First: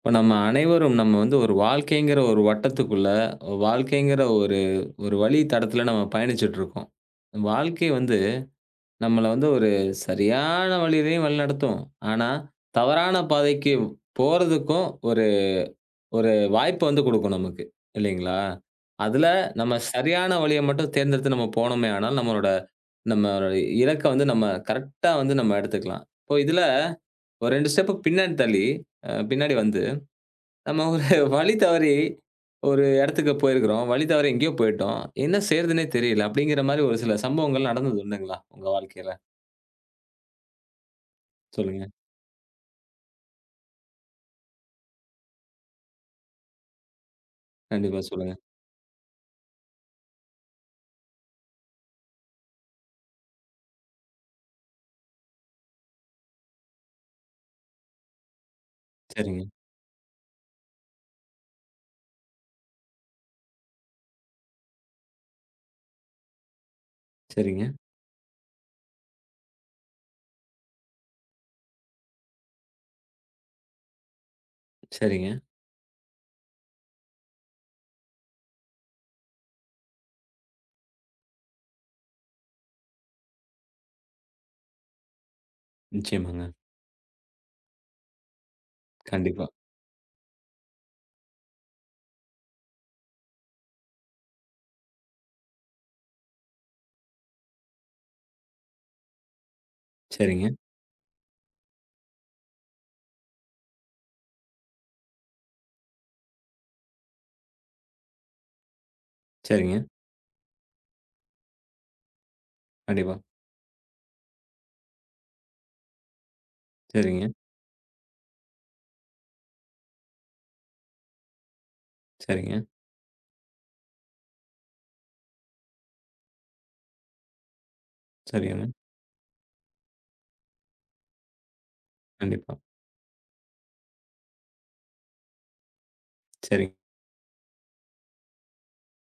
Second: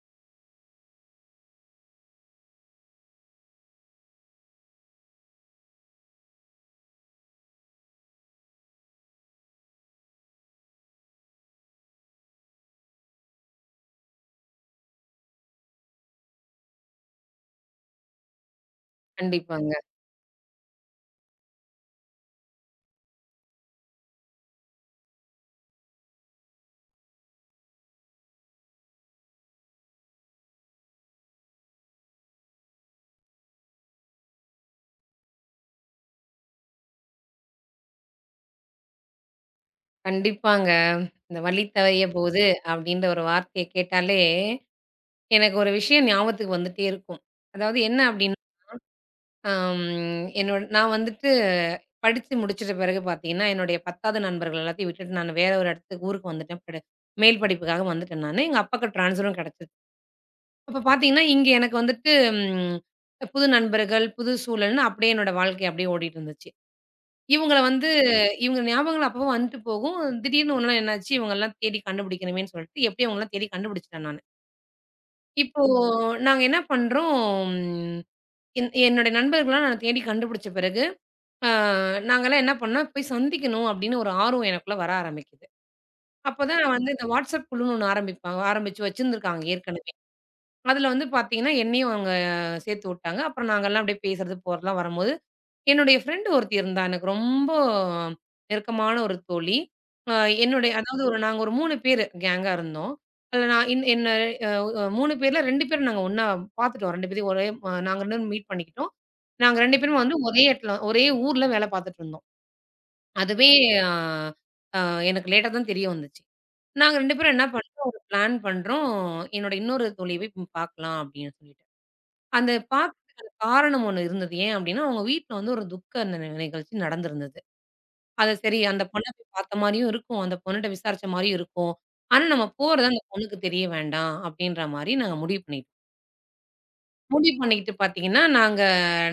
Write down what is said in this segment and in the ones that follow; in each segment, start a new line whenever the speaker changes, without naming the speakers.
இப்ப நம்ம அனைவரும் நம்ம வந்து ஒரு வாழ்க்கைங்கிற ஒரு ஒரு வழி தடத்தில நம்ம பயணிச்சுட்டுருக்கோம். வாழ்க்கை வந்து நம்மள வந்து ஒரு சரியான வழியிலயும் வழிநடத்தும். ஆனா, தவறான பாதைக்கு போறதுக்கும் ஒரு ஒரு வாய்ப்ப வந்து குடுக்கும் நமக்கு. இல்லைங்களா? அதுல
கண்டிப்பாங்க.
நம்ம சரியான வழிய மட்டும் தேர்ந்தெடுத்து நம்ம போனோமே ஆனால், நம்மளோட நம்மளோட இலக்க வந்து நம்ம கரெக்ட்டா வந்து நம்ம எடுத்துக்கலாம். இப்போ இதுல ஒரு 2 ஸ்டெப் பின்னாடி தள்ளி, பின்னாடி வந்து நம்ம ஒரு வழி தவறி ஒரு இடத்துக்கு போயிருக்கிறோம். வழி தவறி எங்கேயோ போயிட்டோம். என்ன செய்றதுன்னே தெரியல. அப்படிங்கிற மாரி ஒரு சில சம்பவங்கள் நடந்தது உண்டுங்களா? உங்க வாழ்க்கையில?
கண்டிப்பாங்க. இந்த "வழி
சொல்லுங்க.
தவறிய போது" அப்படின்ற ஒரு வார்த்தைய கேட்டாலே, எனக்கு ஒரு விஷயம் ஞாபகத்துக்கு வந்துட்டே இருக்கும். அதாவது என்ன
கண்டிப்பா சொல்லுங்க.
அப்படின்னா, அம் என்னோட நான் வந்துட்டு படிச்சு முடிச்சுட்ட பிறகு பார்த்தீங்கன்னா, என்னுடைய 10வது நண்பர்கள் எல்லாத்தையும் விட்டுட்டு நான் வேற ஒரு இடத்துக்கு ஊருக்கு வந்துட்டேன். மேல் படிப்புக்காக வந்துட்டேன் நானு. எங்க அப்பாவுக்கு ட்ரான்ஸ்ஃபரும்
சரிங்க,
கிடைச்சது. அப்ப பார்த்தீங்கன்னா, இங்க எனக்கு வந்துட்டு ம் புது நண்பர்கள், புது சூழல்ன்னு அப்படியே என்னோட வாழ்க்கை அப்படியே ஓடிட்டு இருந்துச்சு. இவங்கள
சரிங்க,
வந்து இவங்க ஞாபகங்கள் அப்பப்போ வந்துட்டு போகும். திடீர்னு ஒரு நாள் என்னாச்சு, இவங்கலாம் தேடி கண்டுபிடிக்கணுமேன்னு சொல்லிட்டு, எப்படியோ அவங்களலாம் தேடி கண்டுபிடிச்சுட்டேன் நானு.
சரிங்க.
இப்போ நாங்க என்ன பண்றோம், ம், என்னுடைய நண்பர்கள்லாம் நான் தேடி கண்டுபிடிச்ச பிறகு, அ நாங்கலாம் என்ன பண்ணோம், போய் சந்திக்கணும் அப்படின்னு ஒரு ஆர்வம் எனக்குள்ள வர ஆரம்பிக்குது.
நிச்சயமாங்க.
அப்பதான் நான் வந்து இந்த WhatsApp குழுன்னு ஒண்ணு ஆரம்பிச்சு வச்சிருந்திருக்காங்க
கண்டிப்பா.
ஏற்கனவே. அதுல வந்து பாத்தீங்கன்னா, என்னையும் அவங்க சேர்த்து வுட்டாங்க. அப்புறம் நாங்கலாம் அப்படியே பேசுறது, போறதலாம் வரும்போது, என்னுடைய ஃப்ரெண்ட் ஒருத்தி இருந்தா, எனக்கு ரொம்ப நெருக்கமான ஒரு தோழி. அ
சரிங்க,
என்னுடைய அதாவது ஒரு நாங்க ஒரு 3 பேரு கேங்கா இருந்தோம். அதுல நான் என் என்ன அ 3 பேர்ல 2 பேரும் நாங்க ஒண்ணா பாத்துட்டோம். 2 பேரையும் ஒரே அ நாங்க 2 பேரும் மீட் பண்ணிக்கிட்டோம். நாங்க 2
சரிங்க.
பேரும் வந்து ஒரே இடத்துல, ஒரே ஊர்ல வேல பாத்துட்டு இருந்தோம்.
கண்டிப்பா.
அதுவே அ அ எனக்கு லேட்டா தான் தெரிய வந்துச்சு. நாங்க 2
சரிங்க,
பேரும் என்ன பண்றோம், ஒரு பிளான் பண்றோம். என்னோட இன்னொரு தோழிய போய் பார்க்கலாம் அப்படின்னு சொல்லிட்டு. அந்த
சரிங்க,
பார்க்கிறதுக்கான காரணம் ஒண்ணு இருந்தது. ஏன் அப்படின்னா, அவங்க வீட்ல வந்து ஒரு துக்க நிகழ்ச்சி நடந்திருந்தது. அது சரி
சரிங்க.
அந்த பொண்ண போய் பார்த்த மாரியும் இருக்கும். அந்த பொண்ணுட்ட விசாரிச்ச மாரியும் இருக்கும். ஆனா நம்ம
கண்டிப்பா.
போறது அந்த பொண்ணுக்கு தெரிய வேண்டாம் அப்படின்ற மாரி நாங்க முடிவு பண்ணிட்டோம்.
சரி,
முடிவு பண்ணிக்கிட்டு பார்த்தீங்கன்னா, நாங்க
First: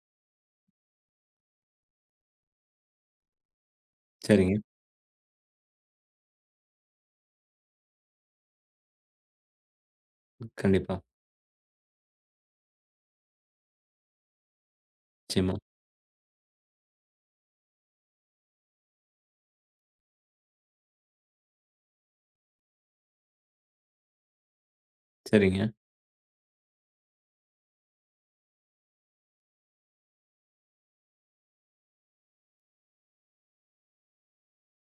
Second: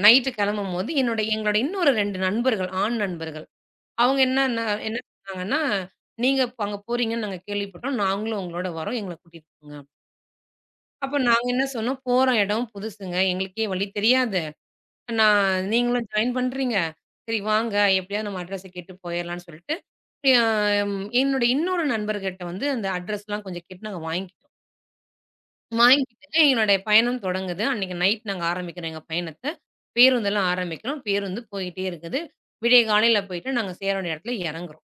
நைட்டு கிளம்பும்போது எங்களோட இன்னொரு 2 நண்பர்கள், ஆண் நண்பர்கள். அவங்க
சரிங்க.
என்ன சொன்னாங்கன்னா, "நீங்க இப்ப அங்க போறீங்கன்னு நாங்க கேள்விப்பட்டோம். நாங்களும் உங்களோட வரோம். எங்கள கூட்டிட்டு போங்க."
கண்டிப்பா.
அப்ப நாங்க என்ன சொன்னோம், போற இடம் புதுசுங்க. எங்களுக்கே வழி தெரியாது.
நிச்சயமா.
நான் நீங்களும் ஜாயின் பண்றீங்க. சரி வாங்க, எப்படியாவது நம்ம அட்ரஸ கேட்டு போயிரலாம்ன்னு சொல்லிட்டு, அ என்னோட இன்னொரு நண்பர்கிட்ட வந்து அந்த அட்ரஸ்லாம் கொஞ்சம் கேட்டு நாங்க வாங்கிக்கிட்டோம்.
சரிங்க,
வாங்கிக்கிட்டு எங்களுடைய பயணம் தொடங்குது. அன்னைக்கு நைட் நாங்க ஆரம்பிக்கிறோம் எங்க பயணத்த. பேருந்தெல்லாம் ஆரம்பிக்கிறோம். பேருந்து போயிட்டே இருக்குது. விடிய காலையில போயிட்டு நாங்க சேர வேண்டிய இடத்துல இறங்குறோம்.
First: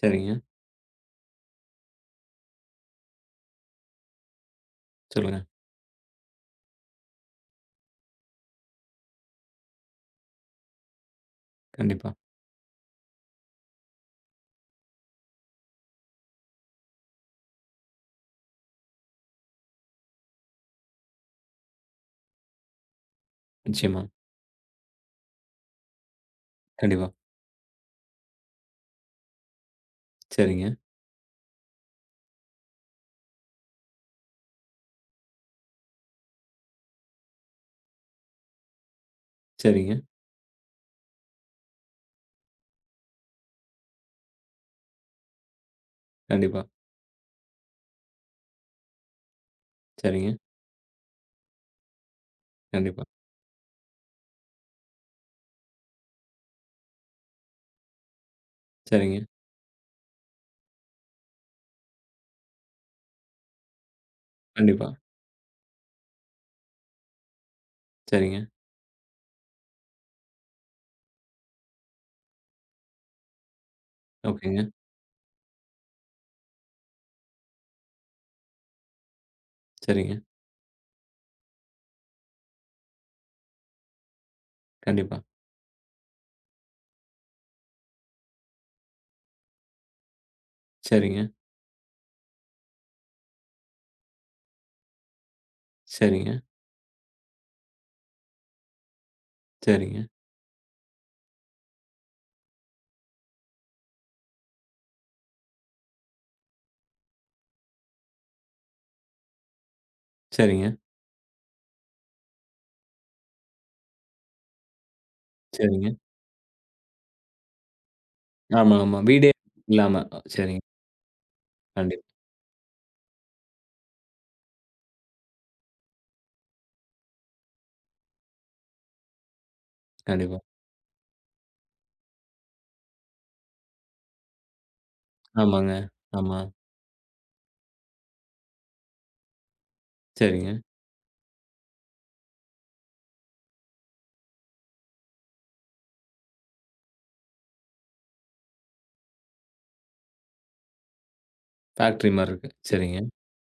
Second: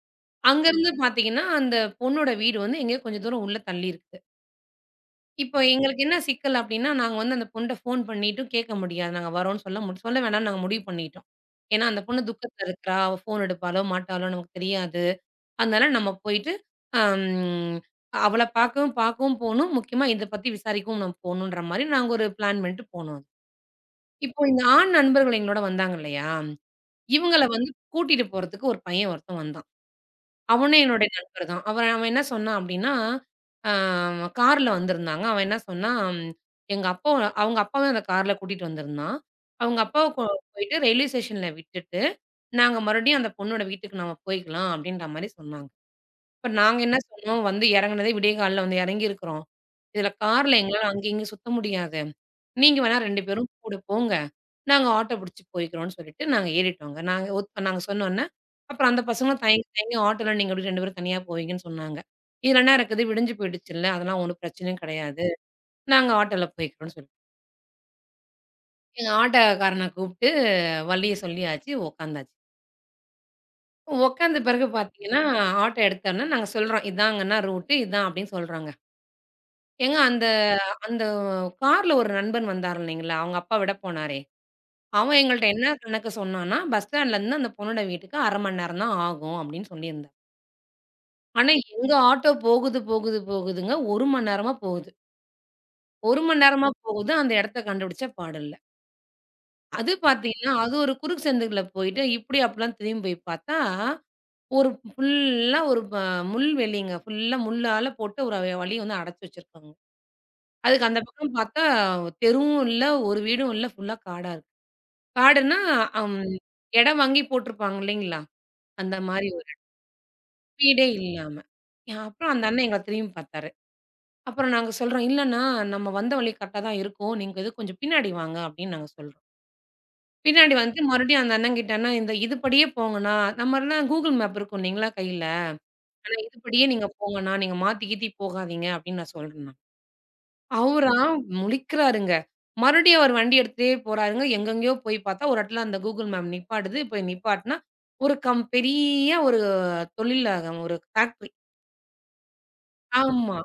சரிங்க.
அங்கருந்து பார்த்தீங்கன்னா, அந்த பொண்ணோட வீடு வந்து எங்கேயோ கொஞ்சம் தூரம் உள்ள தள்ளி இருக்கு.
சொல்லுங்க.
இப்போ எங்களுக்கு என்ன சிக்கல் அப்டின்னா, நாங்க வந்து அந்த பொண்ணுட்ட ஃபோன் பண்ணிட்டும் கேட்க முடியாது. நாங்க வரோம்ன்னு சொல்ல வேணாம்னு நாங்க முடிவு பண்ணிட்டோம். ஏன்னா, அந்த
கண்டிப்பா.
பொண்ணு துக்கத்துல இருக்கிறா. அவ ஃபோன் எடுப்பாளோ, மாட்டாளோ நமக்கு தெரியாது. அதனால நம்ம போயிட்டு அம் அவள பார்க்கவும் பார்க்கவும் போணும். முக்கியமா இத பத்தி விசாரிக்கவும் நம்ம போணுன்ற மாரி நாங்க ஒரு பிளான் பண்ணிட்டு போனோம்.
நிச்சயமா.
இப்போ இந்த ஆண் நண்பர்கள் எங்களோட வந்தாங்க இல்லையா?
கண்டிப்பா.
இவங்கள வந்து கூட்டிட்டு போறதுக்கு ஒரு பையன் ஒருத்தன் வந்தான்.
சரிங்க,
அவனும் என்னுடைய நண்பர் தான். அவன் அவன் என்ன சொன்னான் அப்டின்னா, அ கார்ல வந்திருந்தாங்க. அவன் என்ன சொன்னான், எங்க அப்பா அவங்க அப்பாவ அந்த கார்ல கூட்டிட்டு வந்திருந்தான். அவங்க
சரிங்க.
அப்பாவ கொ போயிட்டு ரயில்வே ஸ்டேஷன்ல விட்டுட்டு, நாங்க மறுபடியும் அந்த பொண்ணோட வீட்டுக்கு நம்ம போய்க்கலாம் அப்டின்ற மாரி சொன்னாங்க. இப்ப
கண்டிப்பா.
நாங்க என்ன சொன்னோம், வந்து இறங்குனதே விடியகாலைல வந்து இறங்கியிருக்கிறோம். இதுல
சரிங்க,
கார்ல எங்களால அங்கேயும் இங்கேயும் சுத்த முடியாது. நீங்க வேணா
கண்டிப்பா.
2 பேரும் கூட போங்க. நாங்க ஆட்டோ புடிச்சு போய்க்கிறோம்ன்னு சொல்லிட்டு நாங்க ஏறிட்டோங்க. நாங்க சொன்னோனே, அப்புறம் அந்த
சரிங்க,
பசங்களும் தயங்கி தயங்கி ஆட்டோல நீங்க எப்படி 2 பேரும் தனியா போவீங்கன்னு சொன்னாங்க. இதுல என்ன இருக்குது விடிஞ்சு போயிடுச்சுல்ல, அதெல்லாம் ஒண்ணும் பிரச்சனையும்
கண்டிப்பா.
கிடையாது. நாங்க ஆட்டோல போய்க்கிறோம்ன்னு சொல்லி
சரிங்க.
எங்க ஆட்டோக்காரன கூப்பிட்டு வழிய சொல்லியாச்சு உட்காந்தாச்சு. உட்காந்த பிறகு
ஓகேங்க.
பார்த்தீங்கன்னா, ஆட்டோ எடுத்தோனே நாங்க சொல்றோம், "இதாங்கன்னா ரூட்டு, இதான்" அப்படின்னு சொல்றோங்க. ஏங்க
சரிங்க.
அந்த அந்த கார்ல ஒரு நண்பன் வந்தாரு இல்லைங்களா? அவங்க அப்பா விட போனாரே!
கண்டிப்பா.
அவன் எங்கள்ட்ட என்ன கணக்கு சொன்னான்னா, பஸ் ஸ்டாண்ட்லேருந்து அந்த பொண்ணோட வீட்டுக்கு 1/2 மணி நேரம் தான் ஆகும் அப்டின்னு சொல்லியிருந்தான்.
சரிங்க,
ஆனா, எங்க ஆட்டோ போகுது, போகுது, போகுதுங்க. 1 மணி நேரமா போகுது. 1
சரிங்க,
மணி நேரமா போகுது. அந்த இடத்த கண்டுபிடிச்சா பாடில்ல. அது
சரிங்க,
பார்த்தீங்கன்னா, அது ஒரு குறுக்கு சந்துக்குள்ள போயிட்டு, இப்டி அப்டிலாம் திரும்பி போய் பார்த்தா, ஒரு ஃபுல்லா ஒரு ப முள்வெளிங்க. ஃபுல்லா முள்ளால போட்டு ஒரு வழிய வந்து அடைச்சு வச்சிருக்காங்க.
சரிங்க,
அதுக்கு அந்த பக்கம் பார்த்தா தெருவும் இல்ல, ஒரு வீடும் இல்ல. ஃபுல்லா காடா இருக்கு. காடுன்னா,
சரிங்க.
அம் இடம் வாங்கி போட்டிருப்பாங்க இல்லைங்களா?
ஆமா,
அந்த
ஆமா.
மாரி
வீடே
ஒரு
இல்லாம. சரிங்க.
வீடே இல்லாம. ஏன்,
கண்டிப்பா,
அப்புறம் அந்த அண்ணன் எங்கள திரும்பி பார்த்தாரு. அப்புறம் நாங்க சொல்றோம், "இல்லண்ணா, நம்ம வந்த வழி கரெக்ட்டா தான் இருக்கும். நீங்க இது கொஞ்சம் பின்னாடி வாங்க" அப்படின்னு நாங்க சொல்றோம்.
கண்டிப்பா.
பின்னாடி வந்து மறுபடியும் அந்த அண்ணன்கிட்ட, "அண்ணா, இந்த இதுபடியே போங்கண்ணா" நம்மலாம் கூகுள் மேப் இருக்கும் இல்லைங்களா கையில?
ஆமாங்க.
"ஆனா
ஆமா.
இதுபடியே நீங்க போங்கண்ணா. நீங்க மாத்தி கீத்தி போகாதீங்க" அப்படின்னு நான் சொல்றேன்.
சரிங்க.
அவரா முழிக்கிறாருங்க. மறுபடியும் அவர் வண்டி எடுத்துட்டே போறாருங்க. எங்கெங்கேயோ போய் பார்த்தா, ஒரு இடத்துல அந்த கூகுள் மேப் நிப்பாட்டுது. போய் நிப்பாட்டுனா, ஒரு கம் பெரிய ஒரு தொழிலகம், ஒரு ஃபேக்ட்ரி.
ஃபேக்டரி மாரி இருக்கு. சரிங்க.
ஆமா.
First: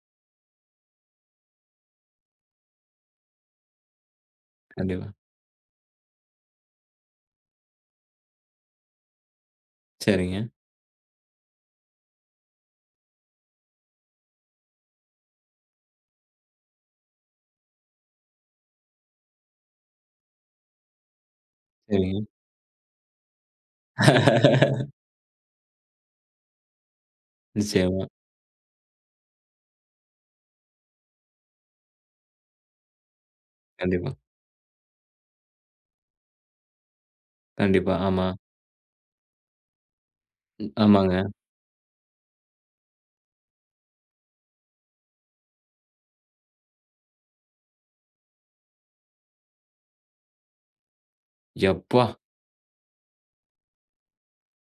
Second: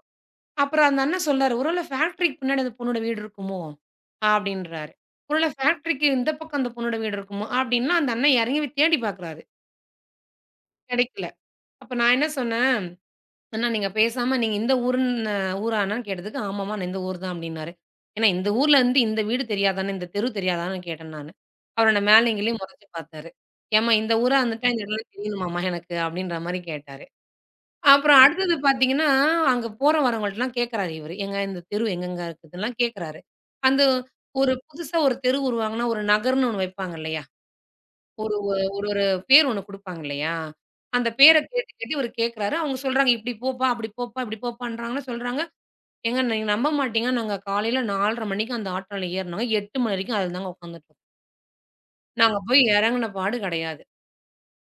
அப்புறம் அந்த அண்ணன் சொல்றாரு, "ஒருவேள ஃபேக்ட்ரிக்கு பின்னாடி அந்த பொண்ணோட வீடு இருக்குமோ?" அப்படின்றாரு.
கண்டிப்பா.
"ஒருவேள ஃபேக்ட்ரிக்கு இந்த பக்கம் அந்த பொண்ணோட வீடு இருக்குமோ?" அப்படின்னா, அந்த அண்ணன் இறங்கி தேடி பார்க்குறாரு.
சரிங்க,
கிடைக்கல. அப்ப நான் என்ன சொன்னேன் ஆனா, நீங்க பேசாம நீங்க இந்த ஊருன்னு ஊரான்னான்னு கேட்டதுக்கு, "ஆமாம்மா நான் இந்த ஊர் தான்" அப்டின்னாரு. ஏன்னா இந்த ஊர்ல இருந்து இந்த வீடு தெரியாதான்னு, இந்த தெரு தெரியாதான்னு கேட்டேன் நானு. அவரு என்ன
சரிங்க.
மேலயும் கீழயும் மொறச்சு பார்த்தாரு. "ஏம்மா இந்த ஊரா இருந்துட்டா இந்த இடம்லாம் தெரியணுமாம்மா எனக்கு" அப்டின்ற மாரி கேட்டாரு.
நிச்சயமா.
அப்புறம் அடுத்தது பார்த்தீங்கன்னா, அங்க போற வரவங்கள்ட்டலாம் கேட்கறாரு இவரு. "ஏங்க இந்த தெரு எங்கங்க இருக்குதுன்லாம் கேட்கறாரு. அந்த
கண்டிப்பா,
ஒரு புதுசா ஒரு தெரு உருவாங்கன்னா, ஒரு நகர்ன்னு ஒண்ணு வைப்பாங்க இல்லையா?
கண்டிப்பா. ஆமா.
ஒரு ஒரு பேர் ஒண்ணு குடுப்பாங்க இல்லையா?
ம்.
அந்த
ஆமாங்க.
பேர கேட்டு, கேட்டு இவரு கேட்கிறாரு. அவங்க சொல்றாங்க, "இப்படி போப்பா, அப்படி போப்பா, இப்படி போப்பான்றாங்கன்னு" சொல்றாங்க. ஏங்க நீங்க நம்ப மாட்டீங்க. நாங்க காலையில 4:30 மணிக்கு அந்த ஆட்டோல ஏறுனோங்க. 8 மணி வரைக்கும் அதுல தாங்க உட்காந்துட்டோம்.
எப்பா!
நாங்க போய் இறங்குன பாடு கிடையாது.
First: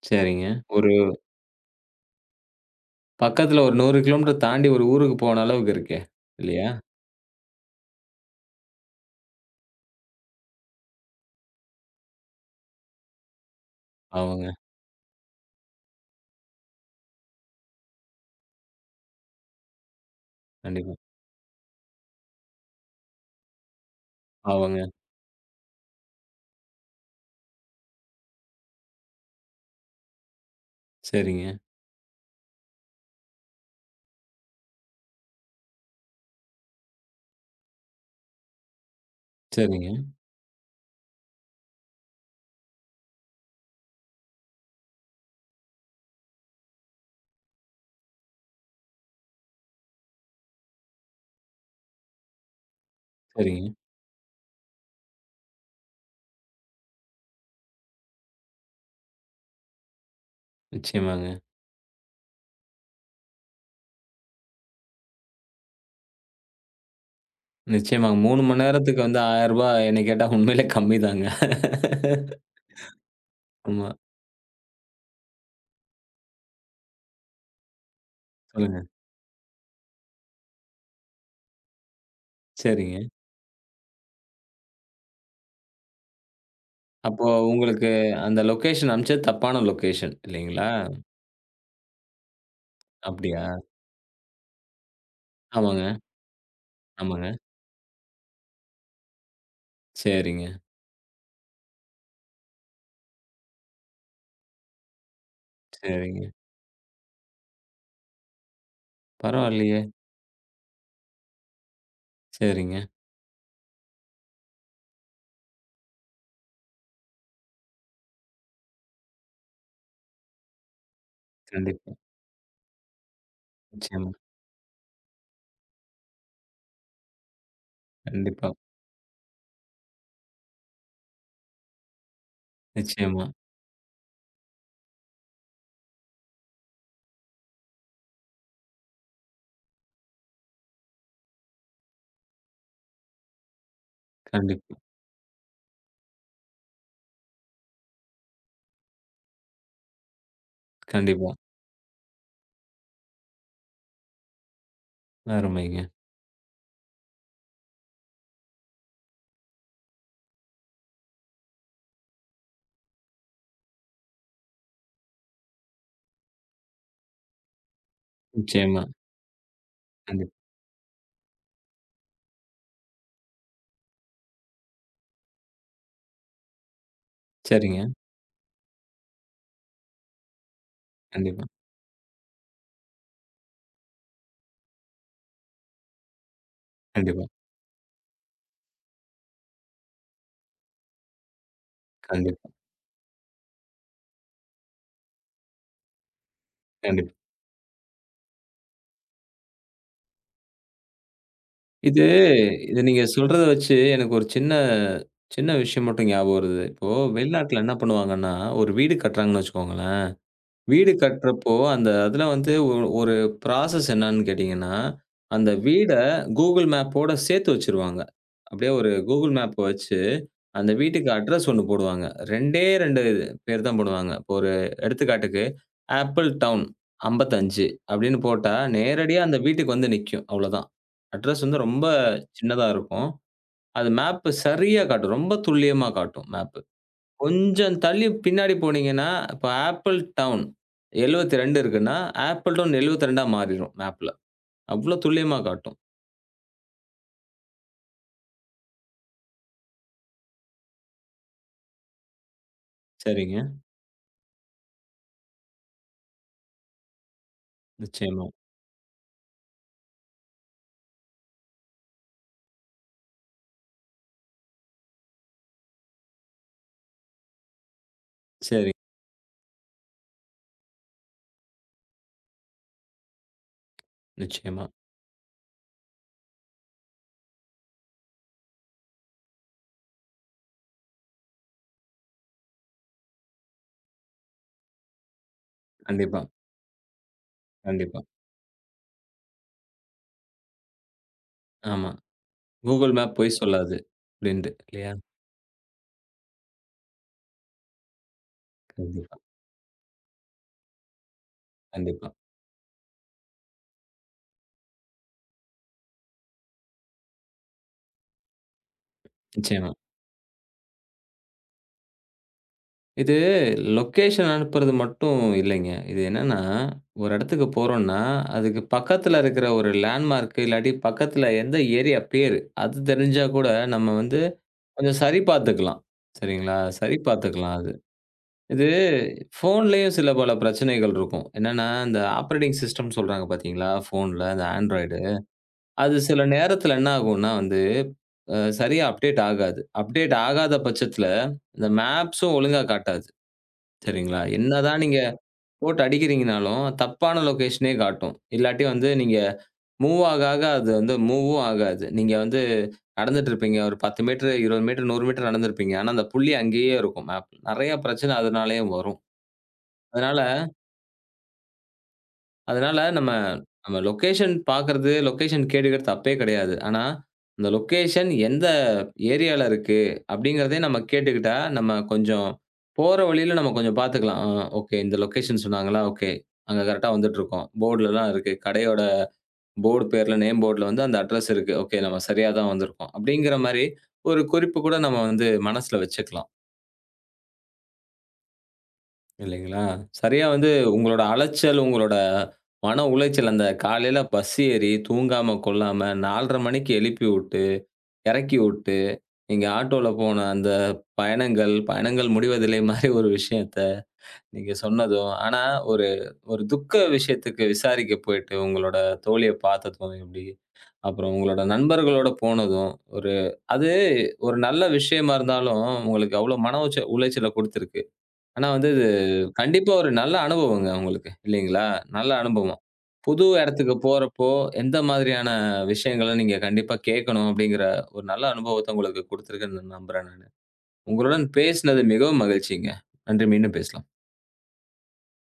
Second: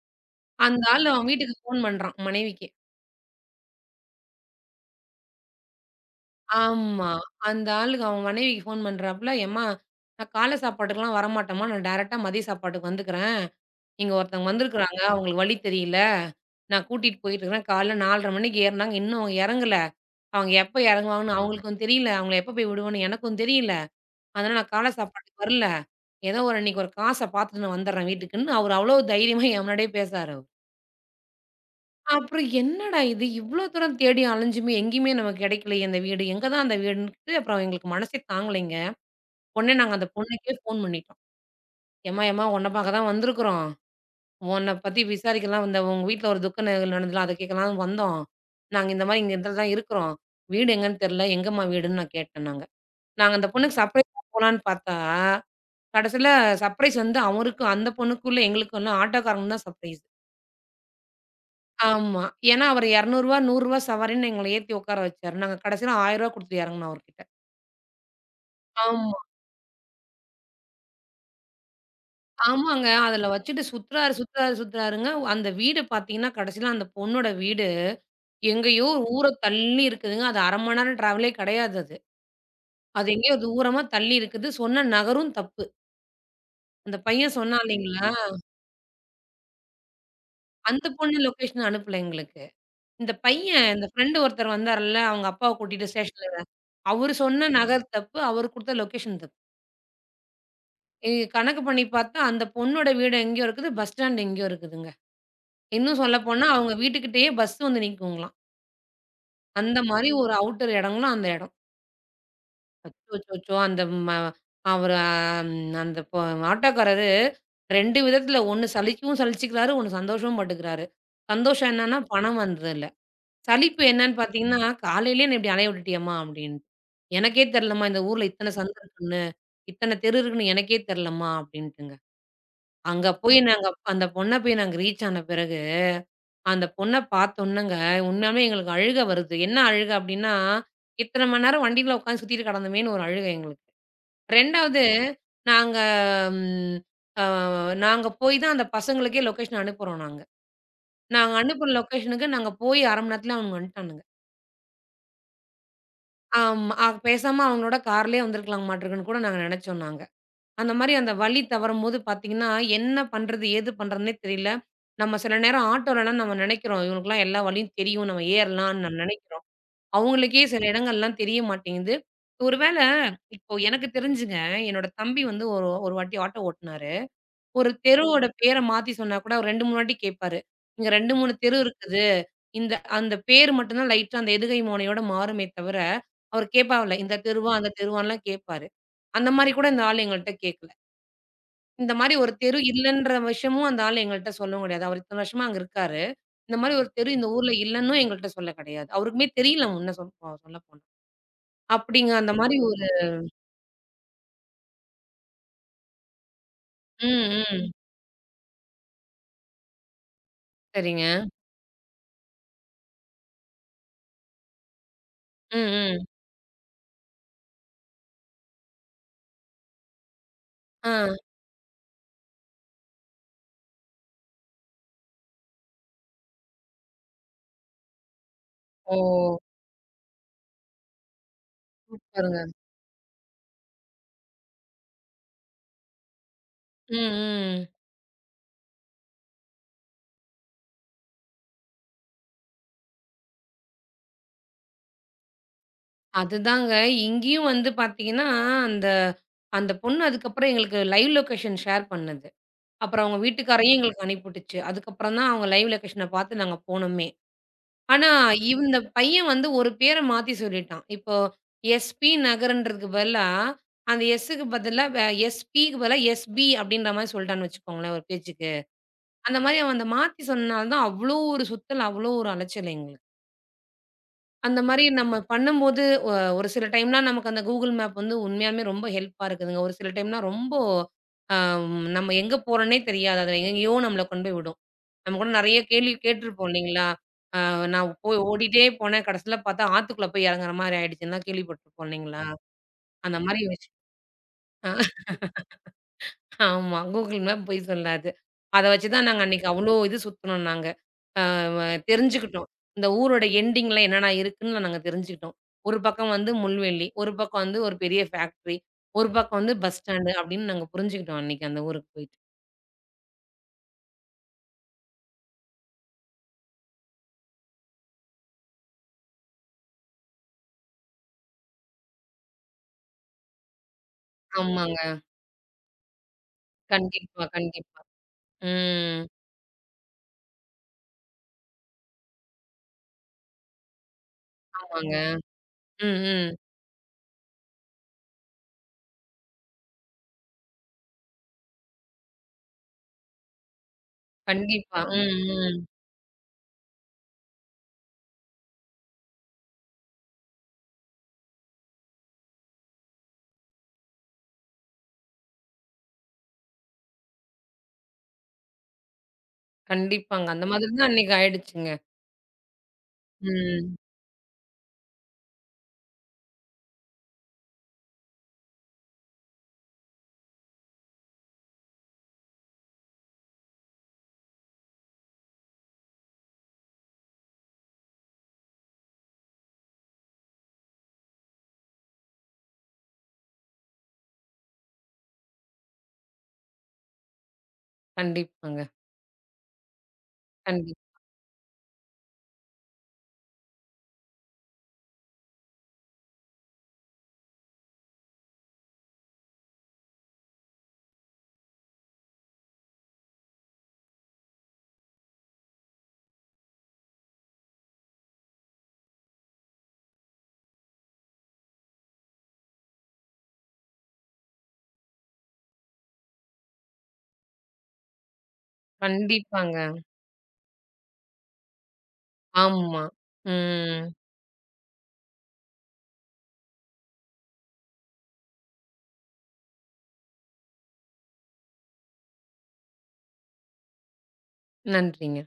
சரிங்க.
அந்த
ஒரு
ஆளு அவன் வீட்டுக்கு ஃபோன் பண்றான், மனைவிக்கு.
பக்கத்துல ஒரு 100 கிலோமீட்டர் தாண்டி ஒரு ஊருக்கு போன அளவுக்கு இருக்கே! இல்லையா?
ஆமா. அந்த ஆளுக்கு அவன் மனைவிக்கு ஃபோன் பண்றாப்புல, "எம்மா நான் காலை சாப்பாட்டுக்கெல்லாம் வரமாட்டேம்மா. நான் டைரக்ட்டா மதிய சாப்பாட்டுக்கு வந்துக்கிறேன்." இங்க ஒருத்தவங்க
ஆமாங்க.
வந்திருக்கிறாங்க. அவங்களுக்கு வழி தெரியல. நான் கூட்டிட்டு போயிட்டுருக்கிறேன். காலைல 4:30 மணிக்கு ஏறுனாங்க. இன்னும் அவங்க எறங்கல. அவங்க எப்ப
கண்டிப்பா.
எறங்குவாங்கன்னு அவங்களுக்கும் தெரியல. அவங்கள எப்ப போய் விடுவேன்னு எனக்கும் தெரியல. அதனால நான் கால
ஆமாங்க.
சாப்பாட்டுக்கு வரல. ஏதோ ஒரு அன்னைக்கு ஒரு காச பாத்துட்டு நான் வந்துர்றேன் வீட்டுக்குன்னு அவரு அவ்ளோ தைரியமா என் முன்னாடியே பேசாரு அவரு.
சரிங்க,
அப்புறம் என்னடா இது இவ்ளோ தூரம் தேடி அலைஞ்சுமே எங்கேயுமே நமக்கு கெடைக்கலையே அந்த வீடு. எங்க தான் அந்த வீடுன்ட்டு அப்புறம் எங்களுக்கு மனசே தாங்கலைங்க. உடனே
சரிங்க,
நாங்க அந்த பொண்ணுக்கே ஃபோன் பண்ணிட்டோம். "ஏம்மா, உன்ன பாக்க தான் வந்திருக்கிறோம். உன்ன பத்தி விசாரிக்கலாம் வந்தேன். உங்க வீட்ல ஒரு துக்க நிகழ்வு நடந்ததுல அத கேட்கலான்னு வந்தோம். நாங்க இந்த மாரி இங்க இடத்துல தான் இருக்கிறோம். வீடு எங்கன்னு தெரியல. எங்கம்மா வீடுன்னு நான் கேட்டேன் நாங்க. நாங்க அந்த
சரிங்க.
பொண்ணுக்கு சர்ப்ரைஸா போலான்னு பார்த்தா, கடைசியில சர்ப்ரைஸ் வந்து அவருக்கும் அந்த பொண்ணுக்கும் இல்ல எங்களுக்கும் இல்ல. ஆட்டோக்காரங்க தான் சர்ப்ரைஸ்.
நிச்சயமாங்க.
ஆமா. ஏன்னா அவரு ரூ. 200 100 சவாரின்னு எங்கள ஏத்தி உட்கார வச்சாரு. நாங்க கடைசியில ரூ. 1000 குடுத்து இறங்குனோம் அவர்கிட்ட.
நிச்சயமாங்க. 3 மணி நேரத்துக்கு
ஆமா.
வந்து ரூ. 1000 என்னை கேட்டா உண்மையிலே கம்மிதாங்க.
ஆமாங்க. அதுல வச்சுட்டு
ஆமா.
சுத்துறாரு, சுத்துறாரு, சுத்துறாருங்க. அந்த வீடு பார்த்தீங்கன்னா, கடைசியில அந்த பொண்ணோட வீடு.
சொல்லுங்க.
எங்கேயோ ஒரு ஊர தள்ளி இருக்குதுங்க. அது 1/2 மணி நேரம் ட்ராவலே கிடையாது அது.
சரிங்க.
அது எங்கேயோ அது தூரமா தள்ளி இருக்குது. சொன்ன நகரும் தப்பு. அந்த
அப்போ
பையன் சொன்னான்
உங்களுக்கு
இல்லைங்களா?
அந்த லொகேஷன் அனுப்பிச்சது தப்பான லொகேஷன் இல்லைங்களா?
அந்த பொண்ணு லொகேஷன் அனுப்பல எங்களுக்கு. இந்த
அப்படியா?
பையன் இந்த ஃப்ரெண்ட் ஒருத்தர் வந்தார்ல, அவங்க அப்பாவ
ஆமாங்க,
கூட்டிட்டு ஸ்டேஷன்ல. அவரு
ஆமாங்க.
சொன்ன நகர் தப்பு. அவரு குடுத்த லொகேஷன் தப்பு.
சரிங்க,
எ கணக்கு பண்ணி பார்த்தா, அந்த பொண்ணோட வீடு எங்கேயோ இருக்குது. பஸ் ஸ்டாண்ட் எங்கேயோ இருக்குதுங்க. இன்னும்
சரிங்க.
சொல்லப்போனா அவங்க வீட்டுக்கிட்டயே பஸ் வந்து நிக்குங்களாம். அந்த
பரவாயில்லையே!
மாரி ஒரு அவுட்டர் இடங்களாம் அந்த இடம்.
சரிங்க.
அச்சோச்சோ! அந்த ம அவரு அம் அந்த பொ ஆட்டோக்காரரு 2 விதத்துல ஒண்ணு சலிக்கவும் சலிச்சுக்கிறாரு, ஒண்ணு சந்தோஷமும் பட்டுக்கிறாரு. சந்தோஷம்
கண்டிப்பா.
என்னன்னா, பணம் வந்ததுல. சலிப்பு
நிச்சயமா.
என்னன்னு பார்த்தீங்கன்னா, "காலையிலயே என்ன இப்படி அலைய விட்டுட்டியேம்மா" அப்படின்னு. "எனக்கே தெரியலம்மா இந்த ஊர்ல
கண்டிப்பா.
இத்தன சந்து இருக்குன்னு, இத்தன தெரு இருக்குன்னு எனக்கே தெரியலம்மா" அப்படின்ட்டுங்க. அங்க
நிச்சயமா.
போய் நாங்க அந்த பொண்ண போய் நாங்க ரீச் ஆன பிறகு, அந்த பொண்ண பார்த்தோன்னங்க, உண்மையாலுமே எங்களுக்கு அழுகை வருது. என்ன அழுகை அப்படின்னா, இத்தன மணி நேரம் வண்டியில உட்காந்து சுத்திட்டு கடந்தோமேன்னு ஒரு அழுகை எங்களுக்கு.
கண்டிப்பா.
2வது நாங்க ம் அ நாங்க போய் தான் அந்த பசங்களுக்கே லொகேஷன் அனுப்புறோம் நாங்க.
கண்டிப்பா.
நாங்க அனுப்புன லொகேஷனுக்கு நாங்க போய் 1/2 மணி நேரத்துல அவனுங்க வந்துட்டானுங்க.
அருமைங்க.
ஆமா. பேசாம அவங்களோட கார்லயே வந்திருக்கலாம் மாட்டுருக்குன்னு கூட நாங்க நெனச்சோம் நாங்க. அந்த மாரி அந்த வழி தவறும்போது பாத்தீங்கன்னா, என்ன பண்றது? ஏது பண்றதுன்னே தெரியல. நம்ம சில நேரம் ஆட்டோலலாம் நம்ம நெனைக்கிறோம், இவனுக்குலாம் எல்லா வழியும் தெரியும். நம்ம
நிச்சயமா.
ஏறலாம்ன்னு நம்ம நெனைக்கிறோம்.
கண்டிப்பா.
அவங்களுக்கே சில இடங்கள்லாம் தெரிய மாட்டேங்குது. ஒரு வேள இப்போ எனக்கு தெரிஞ்சுங்க, என்னோட தம்பி வந்து ஒரு ஒரு வாட்டி ஆட்டோ ஓட்டுனாரு. ஒரு
சரிங்க.
தெருவோட பேர மாத்தி சொன்னா கூட ஒரு 2, 3 வாட்டி கேட்பாரு. இங்க 2, 3
கண்டிப்பா,
தெரு இருக்குது. அந்த பேரு மட்டும் தான் லைட்டா அந்த எதுகை மோனையோட மாறுமே தவிர, அவர் கேட்பாவல. இந்த
கண்டிப்பா,
தெருவா? அந்த தெருவான்லாம் கேட்பாரு. அந்த மாரி கூட இந்த ஆள் எங்கள்ட்ட கேட்கல. இந்த மாரி ஒரு
கண்டிப்பா,
தெரு இல்லன்ற விஷயமும் அந்த ஆள் எங்கள்ட்ட சொல்லவும் கிடையாது. அவர் இத்தன வருஷமா அங்க இருக்காரு. இந்த மாரி ஒரு தெரு
கண்டிப்பா.
இந்த ஊர்ல இல்லன்னும் எங்கள்ட்ட சொல்ல கிடையாது. அவருக்குமே தெரியல முன்ன சொல் சொல்லப்போனா.
இது
அப்படிங்க அந்த மாரி
இது
ஒரு
நீங்க சொல்றத வச்சு எனக்கு ஒரு சின்ன சின்ன விஷயம் மட்டும் ஞாபகம் வருது. இப்போ
ம்,
வெளிநாட்ல
ம்.
என்ன பண்ணுவாங்கன்னா, ஒரு வீடு கட்டுறாங்கன்னு வச்சுக்கோங்களேன். வீடு
சரிங்க.
கட்டுறப்போ அந்த அதுல வந்து ஒரு ப்ராசஸ் என்னன்னு கேட்டீங்கன்னா, அந்த வீட
ம், ம்.
Google மேப்போட சேர்த்து வச்சுருவாங்க. அப்படியே ஒரு Google மேப் வச்சு அந்த
ஆ.
வீட்டுக்கு அட்ரஸ் ஒண்ணு போடுவாங்க. 2டே 2 பேர் தான் போடுவாங்க. இப்போ ஒரு எடுத்துக்காட்டுக்கு ஆப்பிள் டவுன் 55 அப்படின்னு போட்டா,
ஓ!
நேரடியா அந்த வீட்டுக்கு வந்து நிக்கும். அவ்வளோதான். அட்ரஸ் வந்து ரொம்ப
பாருங்க.
சின்னதா இருக்கும். அது மேப் சரியா காட்டும். ரொம்ப துல்லியமா காட்டும் மேப்.
ம்,
கொஞ்சம்
ம்.
தள்ளி பின்னாடி போனீங்கன்னா, இப்போ ஆப்பிள் டவுன் 72 இருக்குன்னா, ஆப்பிள் டவுன் 72ஆ மாறிரும் மேப்ல. அவ்வளோ துல்லியமா காட்டும்.
அதுதாங்க. இங்கேயும் வந்து பார்த்தீங்கன்னா, அந்த அந்த பொண்ணு அதுக்கப்புறம் எங்களுக்கு லைவ் லொகேஷன் ஷேர் பண்ணுது. அப்புறம் அவங்க
சரிங்க.
வீட்டுக்காரயும் எங்களுக்கு அனுப்பிவுட்டுச்சு. அதுக்கப்புறம் தான் அவங்க லைவ் லொகேஷன பார்த்து நாங்க போனோமே. ஆனா,
நிச்சயமா.
இந்த பையன் வந்து ஒரு பேர மாத்தி சொல்லிட்டான். இப்போ எஸ்.பி. நகர்ன்றதுக்கு பதிலா, அந்த எஸ்ஸுக்கு பதிலா வே எஸ்.பிக்கு பதிலா எஸ்.பி. அப்படின்ற மாரி சொல்ட்டான்னு வச்சுக்கோங்களேன் ஒரு பேச்சுக்கு.
சரி.
அந்த மாரி அவன் அந்த மாத்தி சொன்னனால தான் அவ்ளோ ஒரு சுத்தல், அவ்ளோ ஒரு அலைச்சல் எங்களுக்கு. அந்த
நிச்சயமா.
மாரி நம்ம பண்ணும்போது, ஒ ஒரு சில டைம்லாம் நமக்கு அந்த Google மேப் வந்து உண்மையாலுமே ரொம்ப ஹெல்ப்பா இருக்குதுங்க. ஒரு சில டைம்னா ரொம்ப அ நம்ம எங்க போறோன்னே தெரியாது. அது எங்கேயோ நம்மள கொண்டு போய் விடும். நம்ம கூட நெறைய கேள்வி
கண்டிப்பா,
கேட்டுருப்போம் இல்லைங்களா? அ நான்
கண்டிப்பா.
போய் ஓடிட்டே போனேன். கடைசில பார்த்தா ஆத்துக்குள்ள போய் இறங்குற மாரி ஆயிடுச்சுன்லாம் கேள்விப்பட்டுருப்போம்
ஆமா.
இல்லைங்களா?
கூகுள் மேப்
அந்த
பொய்
மாரி விஷ்
சொல்லாது அப்டின்ட்டு
அ.
இல்லையா?
ஆமா. Google மேப் பொய் சொல்லாது. அத வச்சு தான்
கண்டிப்பா.
நாங்க அன்னைக்கு அவ்ளோ இது சுத்துனோம் நாங்க. அ வ
கண்டிப்பா.
தெரிஞ்சுக்கிட்டோம். இந்த ஊரோட எண்டிங்ல என்னென்ன இருக்குன்னு நாங்க தெரிஞ்சுக்கிட்டோம். ஒரு பக்கம் வந்து முள்வெள்ளி, ஒரு பக்கம் வந்து ஒரு பெரிய ஃபேக்டரி, ஒரு பக்கம் வந்து
நிச்சயமா.
பஸ் ஸ்டாண்டு அப்டின்னு நாங்க புரிஞ்சுக்கிட்டோம் அன்னைக்கு அந்த ஊருக்கு போயிட்டு.
இது லொக்கேஷன் அனுப்புறது மட்டும் இல்லைங்க. இது என்னன்னா, ஒரு இடத்துக்கு போறோம்னா, அதுக்கு பக்கத்துல இருக்கிற ஒரு லேண்ட்மார்க் இல்லாட்டி பக்கத்துல எந்த ஏரியா பேரு, அது தெரிஞ்சா கூட நம்ம வந்து
ஆமாங்க.
கொஞ்சம் சரி பார்த்துக்கலாம். சரிங்களா? சரி
கண்டிப்பா,
பார்த்துக்கலாம் அது.
கண்டிப்பா.
இது
ம்.
ஃபோன்லயும் சில பல பிரச்சனைகள் இருக்கும். என்னன்னா, இந்த ஆப்பரேட்டிங் சிஸ்டம்னு சொல்றாங்க பார்த்தீங்களா? ஃபோன்ல இந்த
ஆமாங்க.
ஆண்ட்ராய்டு. அது
ம்,
சில
ம்.
நேரத்துல என்ன ஆகும்னா வந்து சரியா அப்டேட் ஆகாது. அப்டேட் ஆகாத பட்சத்துல, இந்த மேப்ஸும் ஒழுங்கா காட்டாது. சரிங்களா?
கண்டிப்பா.
என்னதான் நீங்க
ம், ம்.
போட்டு அடிக்கிறீங்கனாலும், தப்பான லொகேஷனே காட்டும். இல்லாட்டி வந்து நீங்க மூவ் ஆக, ஆக அது வந்து மூவும் ஆகாது. நீங்க வந்து நடந்துட்டு இருப்பீங்க. ஒரு 10 மீட்டர், 20 மீட்டர், 100 மீட்டர் நடந்திருப்பீங்க. ஆனா, அந்த புள்ளி அங்கேயே இருக்கும் மேப். நெறைய பிரச்சனை அதனாலேயே வரும். அதனால
கண்டிப்பாங்க. அந்த மாதிரி தான் அன்னைக்கு ஆயிடுச்சுங்க.
அதனால நம்ம
ம்.
நம்ம லொக்கேஷன் பார்க்கறது, லொக்கேஷன் கேட்டுக்கிறது தப்பே கிடையாது. ஆனா, அந்த லொக்கேஷன் எந்த ஏரியால இருக்கு அப்படிங்கிறதையும் நம்ம கேட்டுக்கிட்டா, நம்ம கொஞ்சம் போற வழியில நம்ம கொஞ்சம் பார்த்துக்கலாம். ஆ ஓகே இந்த லொக்கேஷன் சொன்னாங்களா? ஓகே. அங்க கரெக்ட்டா வந்துட்டுருக்கோம். போர்டுலலாம் இருக்கு. கடையோட போர்டு பேர்ல, நேம் போர்டுல வந்து அந்த அட்ரஸ் இருக்கு. ஓகே நம்ம சரியா தான் வந்திருக்கோம். அப்படிங்கிற மாரி ஒரு குறிப்பு கூட நம்ம வந்து மனசுல வச்சுக்கலாம்.
கண்டிப்பாங்க.
இல்லைங்களா? சரியா வந்து
கண்டி
உங்களோட அலைச்சல், உங்களோட மன உளைச்சல் அந்த காலையில பஸ் ஏறி, தூங்காம கொள்ளாம 4:30 மணிக்கு எழுப்பி விட்டு, இறக்கி விட்டு, நீங்க ஆட்டோல போன அந்த பயணங்கள், பயணங்கள் முடிவதில்லை மாரி ஒரு விஷயத்த நீங்க சொன்னதும், ஆனா ஒரு ஒரு துக்க விஷயத்துக்கு விசாரிக்க போயிட்டு உங்களோட தோழிய பார்த்ததும் எப்படி? அப்புறம் உங்களோட நண்பர்களோட போனதும், ஒரு அது ஒரு நல்ல விஷயமா இருந்தாலும் உங்களுக்கு அவ்வளோ மன உச்ச உளைச்சல குடுத்திருக்கு. ஆனா வந்து இது
கண்டிப்பாங்க.
கண்டிப்பா ஒரு நல்ல அனுபவங்க உங்களுக்கு. இல்லைங்களா? நல்ல அனுபவம்.
ஆமா.
புது இடத்துக்கு
ம்.
போறப்போ, எந்த மாதிரியான விஷயங்கள நீங்க கண்டிப்பா கேட்கணும் அப்படிங்கிற ஒரு நல்ல அனுபவத்த உங்களுக்கு குடுத்திருக்குன்னு நம்புறேன் நானு. உங்களுடன் பேசினது மிகவும் மகிழ்ச்சிங்க. நன்றி. மீண்டும் பேசலாம்.
நன்றிங்க.